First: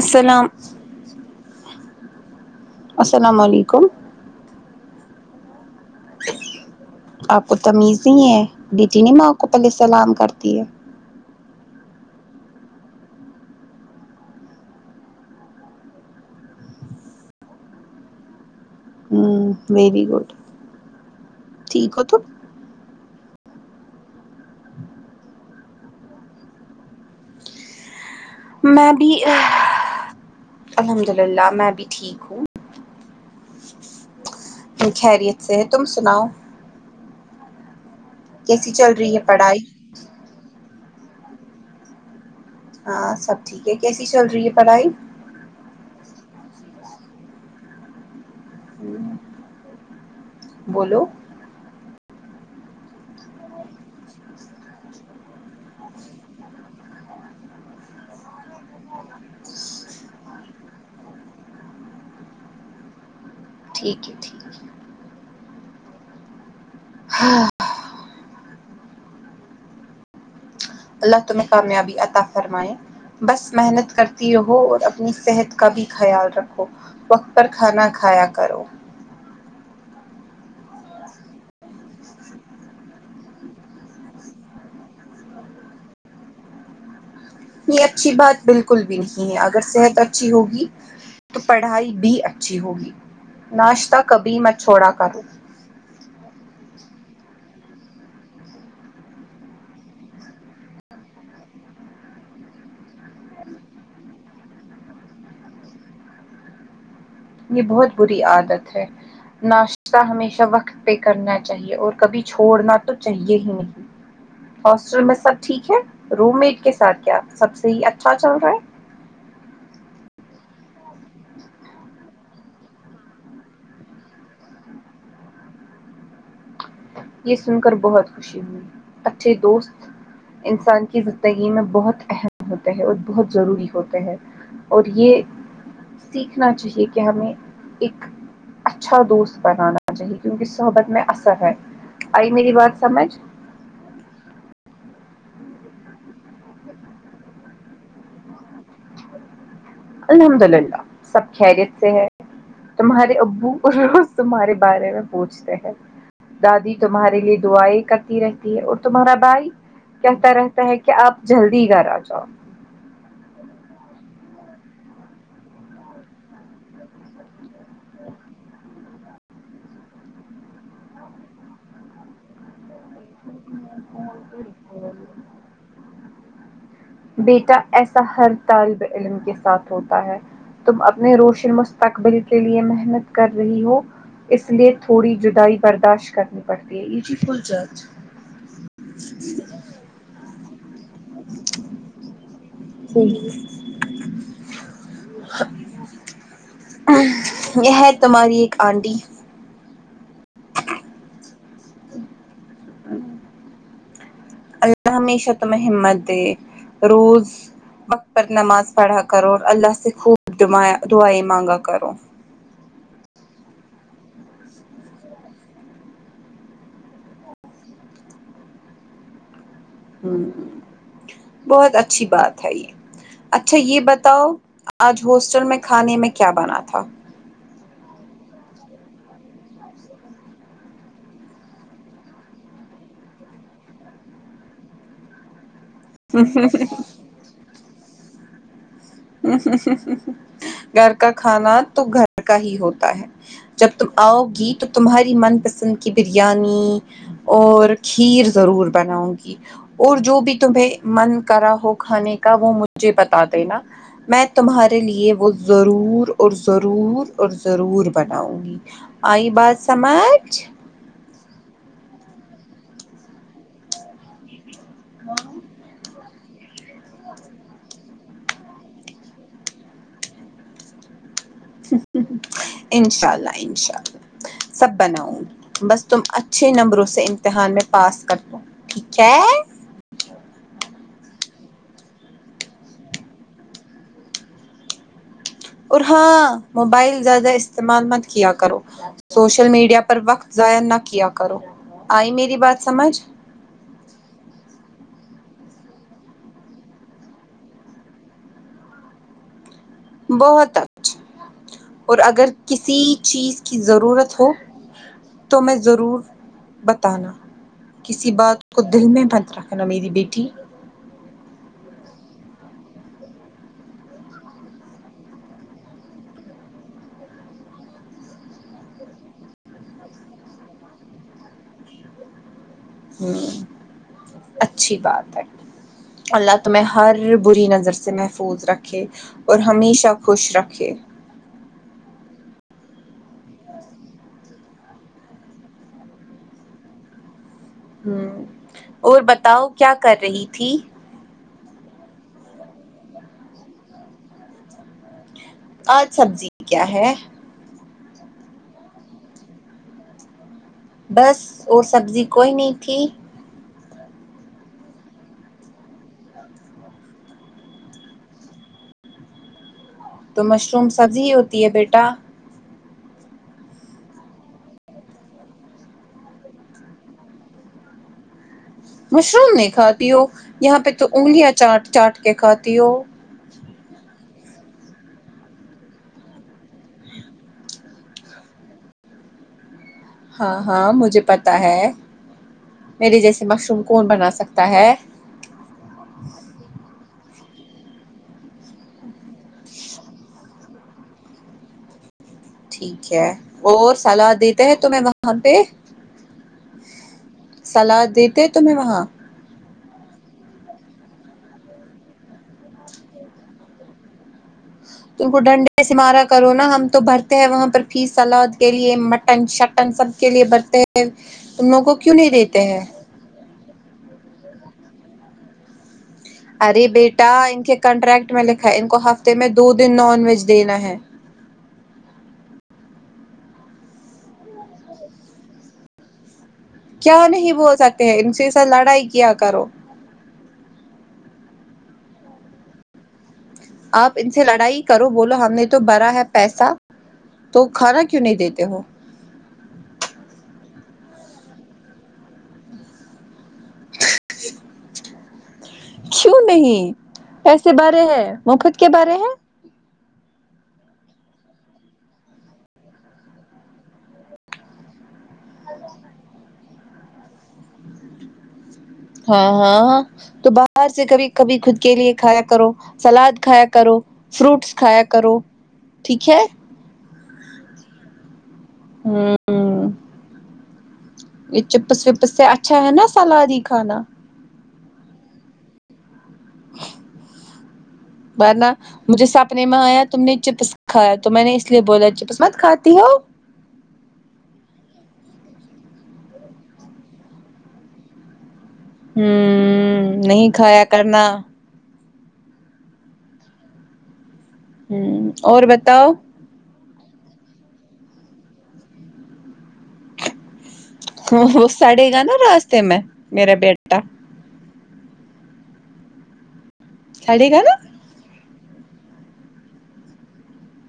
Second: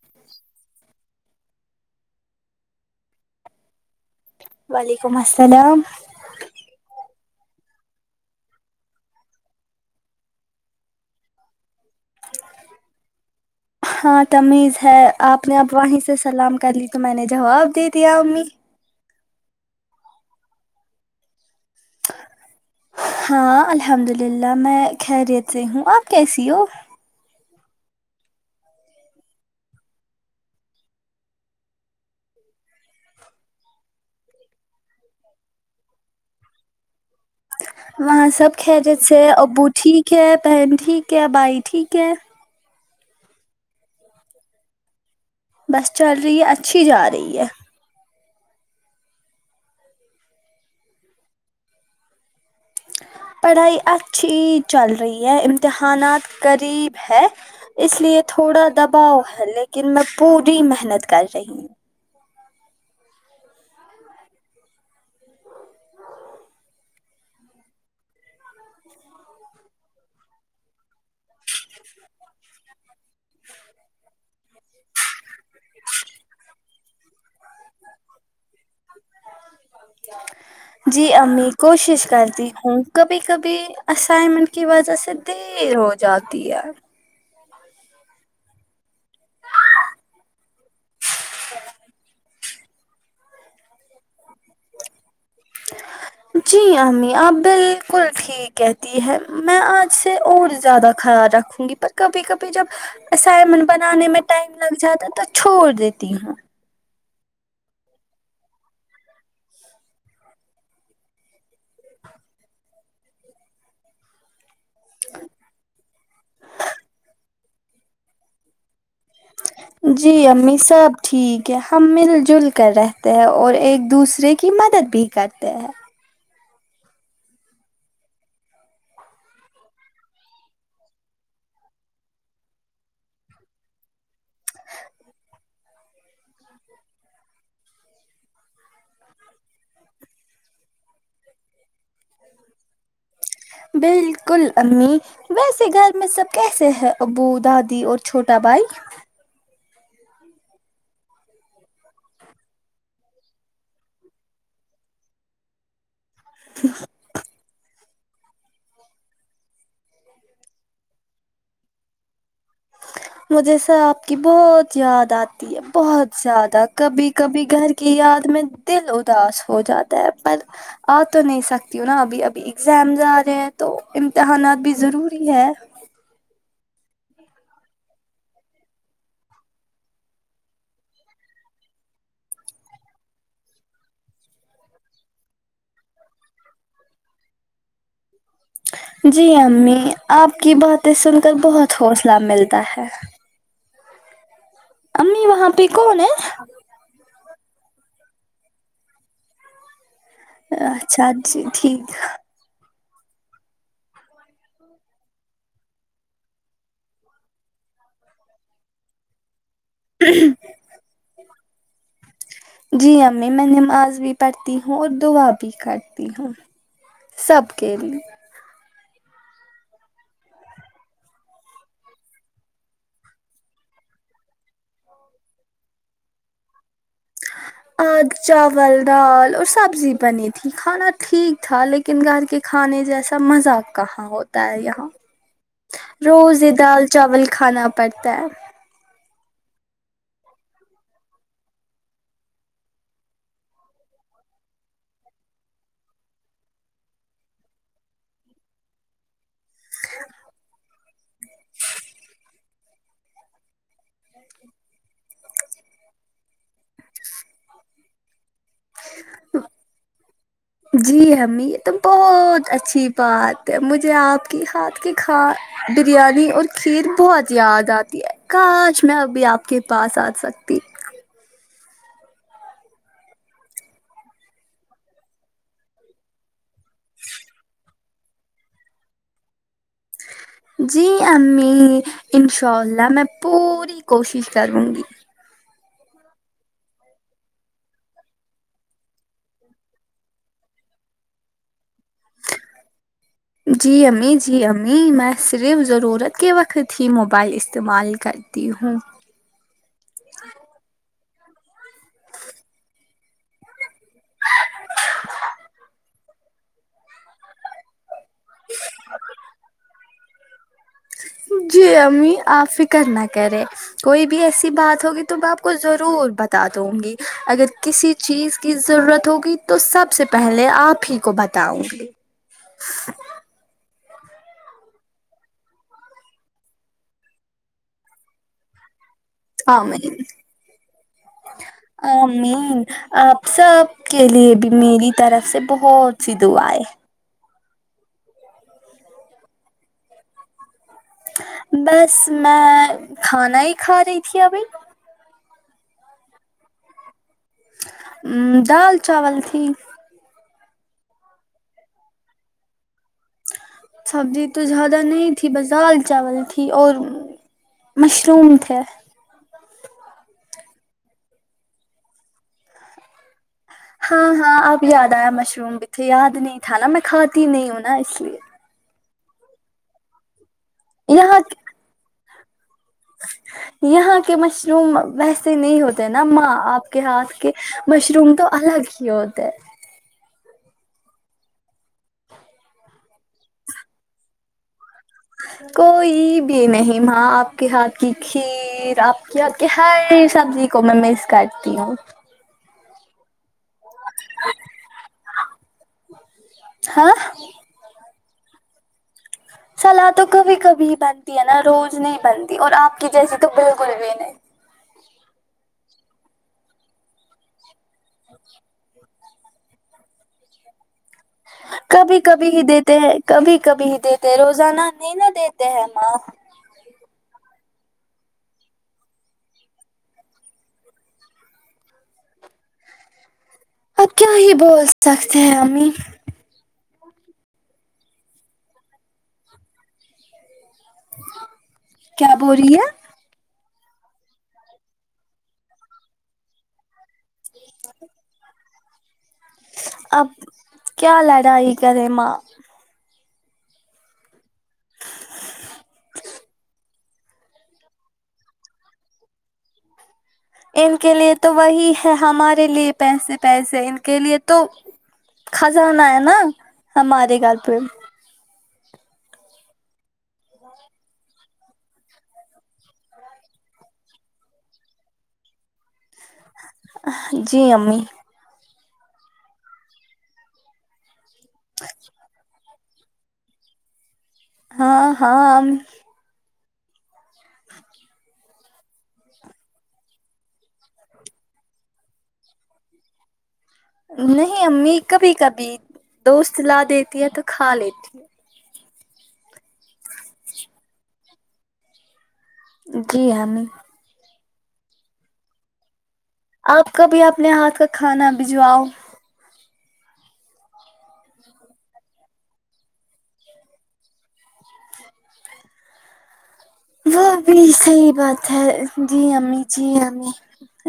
السلام السلام علیکم وعلیکم السلام آپ کو تمیز نہیں ہے بیٹی نے ماں کو پہلے سلام کرتی ہے ہاں تمیز ہے آپ نے اب واہی سے سلام کر لی تو میں نے جواب دے دیا امی ہوں میری گڈ ٹھیک ہو تو ہاں الحمد للہ میں خیریت سے ہوں آپ کیسی ہو میں بھی الحمد للہ میں بھی ٹھیک ہوں ج خیریت سے ہے تم سناؤ وہاں سب کیسی چل خیریت رہی سے ہے ہیں پڑھائی ابو ٹھیک ہے بہن ٹھیک ہے بھائی ٹھیک ہے ہاں سب ٹھیک ہے کیسی چل رہی ہے پڑھائی بس چل رہی ہے اچھی جا رہی ہے بولو پڑھائی اچھی چل رہی ہے امتحانات قریب ہے اس لیے تھوڑا دباؤ ہے لیکن میں پوری محنت کر رہی ہوں ٹھیک ہے ٹھیک ہے ہاں اللہ تمہیں کامیابی عطا فرمائے بس محنت کرتی رہو اور اپنی صحت کا بھی خیال رکھو وقت پر کھانا کھایا کرو جی امی کوشش کرتی ہوں کبھی کبھی اسائنمنٹ کی وجہ سے دیر ہو جاتی ہے یہ اچھی بات بالکل بھی نہیں اگر صحت اچھی ہوگی تو پڑھائی بھی اچھی ہوگی ناشتہ کبھی میں چھوڑا کروں جی امی آپ بالکل ٹھیک کہتی ہے میں آج سے اور زیادہ خیال رکھوں گی پر کبھی کبھی جب اسائمن بنانے میں ٹائم لگ جاتا تو چھوڑ دیتی ہوں یہ بہت بری عادت ہے ناش حشہ ہمیشہ وقت پہ کرنا چاہیئے اور کبھی چھوڑنا تو چاہیے ہی نہیں ہاسٹل میں سب ٹھیک ہے روم میٹ کے ساتھ کیا سب سے ہی اچھا چل رہا ہے جی امی سب ٹھیک ہے ہم مل جل کر رہتے ہیں اور ایک دوسرے کی مدد بھی کرتے ہیں یہ سن کر بہت خوشی ہوئی اچھے دوست انسان کی زندگی میں بہت اہم ہوتے ہے اور بہت ضروری ہوتے ہے اور یہ سیکھنا چاہیے کہ ہمیں ایک اچھا دوست بنانا چاہیے جنکہ صحبت میں اثر ہے آئی میری بات سمجھ بالکل امی ویسے گھر میں سب کیسے ہیں ابو دادی اور چھوٹا بھائی الحمد للہ سب خیریت سے ہے تمہارے ابو اور روز تمہارے بارے میں پوچھتے ہیں دادی تمہاری کے لیے دعائیں کرتی رہتی ہے اور تمہارا بھائی کہتا رہتا ہے کہ آپ جلدی گھر آ جاؤ مجھے سر آپ کی بہت یاد آتی بہت زیادہ کبھی کبھی گھر کی یاد میں دل اداس ہو جاتا ہے پر آ تو نہیں سکتی نا ابھی ابھی ایگزام جا رہے ہیں تو امتحانات بھی ضروری ہے بیٹا ایسا ہر طالب علم کے ساتھ ہوتا ہے تم اپنے روشن مستقبل کے لیے محنت کر رہی ہو اس لیے تھوڑی جدائی برداشت کرنی پڑتی ہے بلکل جج جی امی آپ کی باتیں سن کر بہت حوصلہ ملتا ہے چارج امی وہاں پہ کون ہے یہ ہے تمہاری ایک آنٹی اچھا جی ٹھیک اللہ ہمیشہ تمہیں ہمت دے رورز وقت پر نماز پڑھا کرو اللہ سے خوب دعا دعائیں مانگا کرو جی امی میں نماز بھی پڑھتی ہوں اور دعا بھی کرتی ہوں سب کے لیے ہ بہت اچھی بات ہے یہ اچھا یہ بتاؤ آج ہوسٹل میں کھانے میں کیا بنا تھا آج چاول دال اور سبزی بنی تھی کھانا ٹھیک تھا لیک کن گھر کے کھانے جیسا مذا کہاں ہوتا ہے یہاں روز ہی دال چاول کھانا پڑتا ہے گھر کا کھانا تو گھر کا ہی ہوتا ہے جب تم آؤ گی تو تمہاری من پسند کی بریانی اور کھیر ضرور بناؤں گی اور جو بھی تمہیں من کرا ہو کھانے کا وہ مجھے بتا دینا میں تمہارے لیے وہ ضرور اور ضرور اور ضرور بناؤں گی آئی بات سمجھ جی امی یہ تو بہت اچھی بات ہے مجھے آپ کی ہاتھ کی کھا بریانی اور کھیر بہت یاد آتی ہے کاش میں ابھی آپ کے پاس آ سکتی انشاء اللہ انشاء اللہ سب بناؤں بس تم اچھے نمبروں سے امتحان میں پاس کر دو ٹھیک ہے جی امی انشاء اللہ میں پوری کوشش کروں گی اور ہاں موبائل زیادہ استعمال مت کیا کرو سوشل میڈیا پر وقت ضایع نہ کیا کرو آئی میری بات سمجھ جی امی جی امی میں صرف ضرورت کے وقت ہی موبائل استعمال کر تی ہوں بہت اچھا اور اگر کسی چیز کی ضرورت ہو تمہیں ضرور بتانا کسی بات کو دل میں بند رکھنا میری بیٹی جی امی آپ فکر نہ کریں کوئی بھی ایسی بات ہوگی تو میں آپ کو ضرور بتا دوں گی اگر کسی چیز کی ضرورت ہوگی تو سب سے پہلے آپ ہی کو بتاؤں گی امم اچھی بات ہے اللہ تمہیں ہر بری نظر سے محفوظ رکھے اور ہاں ہمیشہ خوش رکھے آ مین آپ سب کے لیے بھی میری طرف سے بہت سی دعا ہے امم اور بتاؤ کیا کر رہی تھی بس میں کھانا ہی کھا رہی تھی ابھی آج سبزی کیا ہے امم دال چاول تھی بس اور سبزی کوئی نہیں تھی سبزی تو زیادہ نہیں تھی بس دال چاول تھی اور مشروم تھے تو مشروم سبزی ہی ہوتی ہے بیٹا ہاں ہاں اب یاد آیا مشروم بھی تھے یاد نہیں تھا نا میں کھاتی نہیں ہوں نا اس لیے مشروم نہیں کھاتی ہو یہاں پہ تو یہاں انگلیاں چاٹ چاٹ کے کھاتی ہو یہاں کے مشروم ویسے نہیں ہوتے نا ماں آپ کے ہاتھ کے مشروم تو الگ ہی ہوتے ہے ہاں ہاں مجھے پتہ ہے میرے جیسے مشروم کون بنا سکتا ہے کوئی بھی نہیں ماں آپ کے ہاتھ کی کھیر آپ کے آپکےہر سبزی کو میں مس کرتی ہوں ٹھیک ہے اور سلاد دیتے ہے تمہیں وہاں پہ ہاں سلاد دیتے تمہیں وہاں سلاد تو کبھی کبھی بنتی ہے نا روز نہیں بنتی اور آپ کی جیسی تو بالکل بھی نہیں انکو کو ڈنڈے سے مارا کرو نا ہم تو بھرتے ہیں وہاں پر فیس سلاد کے لیے مٹن شک ہم سب کے لیے برتے ہیں ان لوگوں کو کیوں کبھی نہیں کبھی دیتے ہی ہیں کبھی کبھی ہی دیتے روزانہ نہیں نا دیتے ہیں ماں ارے بیٹا ان کے کانٹریکٹ میں لکھا ہے ان کو ہفتے میں دو دن نان ویج دینا ہے اب کیا ہی بول سکتےہےہمی کیا نہیں بول سکتے ہیں ان سے ستھ لڑائی کیا کرو کیا بول رہی ہے آپ ان سے لڑائی کرو بولو ہم نے تو بھرا ہے پیسا تو کھانا کیوں نہیں دیتے ہو اب کیالڑاںی کرے ماں کیوں نہیں پیسے بھرے ہے مفت کے بھرے ہے ان کے لیے تو وہی ہے ہمارے لیے پیسے پیسے ان کے لیے تو قزانہ ہے نا ہمارے گھر پہ ہاں ہاں تو باہر سے کبھی کبھی خود کے لیے کھایا کرو سلاد کھایا کرو فروٹس کھایا کرو ٹھیک ہے اںہ جی امی ہاں یہ چپس وپس سے اچھا ہے نا سلاد ہی کھانا ہاں ہاں ام وارنہ مجھے سپنے میں آیا تم نے چپس کھایا تو میں نے اس لیے بولا چپس مت کھاتی ہو نہیں امی کبھی کبھی دوست لا دیتی ہے تو کھا لیتی ہوں ہمم نہیں کھایا کرنا جی ہاں امی ہمم اور بتاؤ آپ کبھی اپنے ہاتھ کا کھانا بھجواؤ ہ وہ سڑے گا نا راستے میں میرا بیٹ وہ سڑے بھی گا نا صحیح بات ہے جی امی جی امی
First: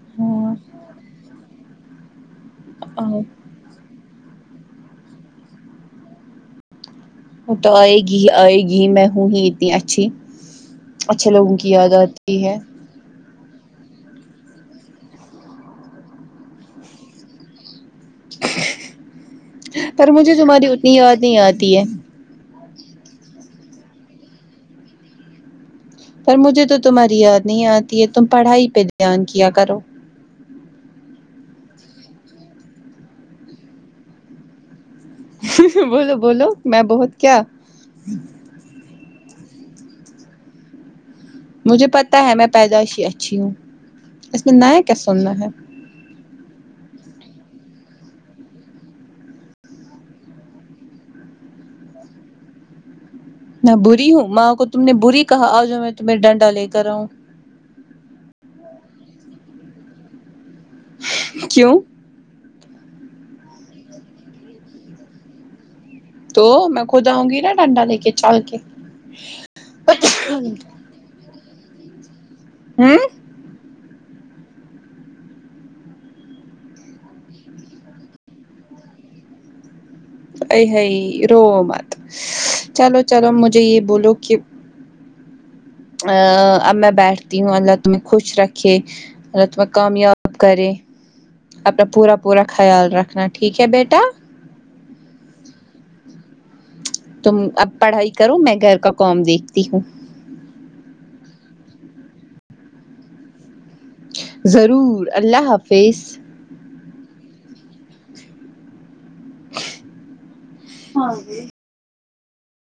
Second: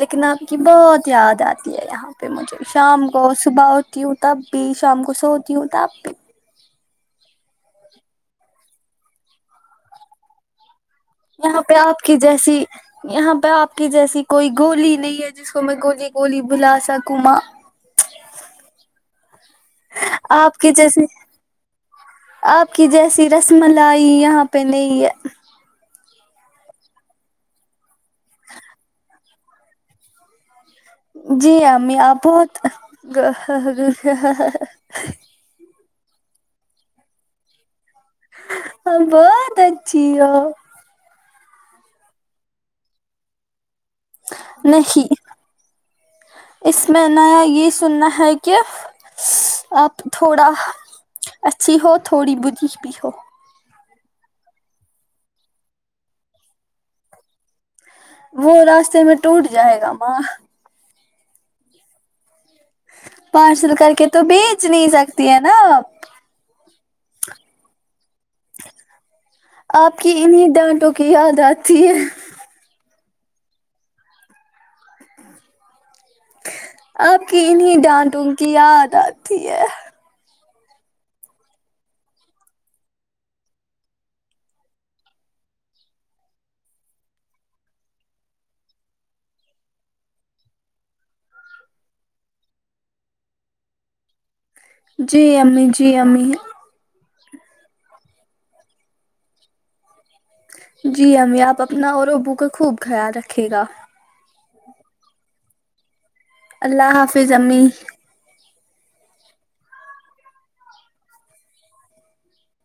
لیکن آپ کی ہاں بہت یاد آتی ہے یہاں پہ مجھے شام کو صبح ا تی ہوں تب بھی شام کو سوتی ہوں تب بھی تو آئے گی ہی آئے گی میں ہوں ہی اتنی اچھی اچھے لوگوں یہاں کی پہ یاد آپ آتی ہے جیسی یہاں پہ آپ کی جیسی کوئی گولی نہیں ہے جس کو میں گولی گولی بھلا سکوں ماں پر مجھے آپ تمہاری کی اتنی جیسی یاد نہیں آتی ہے آپ کی جیسی رس ملائی یہاں پہ نہیں ہے پر مجھے تو تمہاری یاد نہیں آتی ہے تم پڑھائی پہ دھیان کیا کرو جی امی آپ بہت بولو بولو میں بہت کیا ہاں بہت اچھی ہو مجھے پتہ ہے میں پیدائش ہی اچھی ہوں اس میں نیا کیا نہیں سننا ہے اس میں نیا یہ سننا ہے کہ آپ تھوڑا اچھی ہو تھوڑی بری بھی ہو میں بری ہوں ماں کو تم نے بری کہا آ جؤ میں تمہے ڈنڈا لے کر آؤں وہ راستے میں ٹوٹ جائے گا ماں کیوں پارسل کر کے تو بیچ نہیں سکتی ہے نا آپ تو میں خود آؤں گی نا ڈنڈا لے کے چل کے آپ کی انہیں ڈانٹوں کی یاد آتی ہے ہم آپ کی انہی ڈانٹوں کی یاد آتی ہے ائی ہی رو مت چلو چلو مجھے یہ بولو کہ ا اب میں بیٹھتی ہوں اللہ تمہیں خوش رکھے الله تمہیں کامیاب کرے اپنا پورا پورا خیال رکھنا ٹھیک ہے بیٹا جی امی جی امی تم اب پڑھائی کرو میں گھر کا کاوم دیکھتی ہوں جی امی آپ اپنا اور ابو کا خوب خیال رکھے گا ضرور اللہ حافظ اللہ حافظ امی ہاں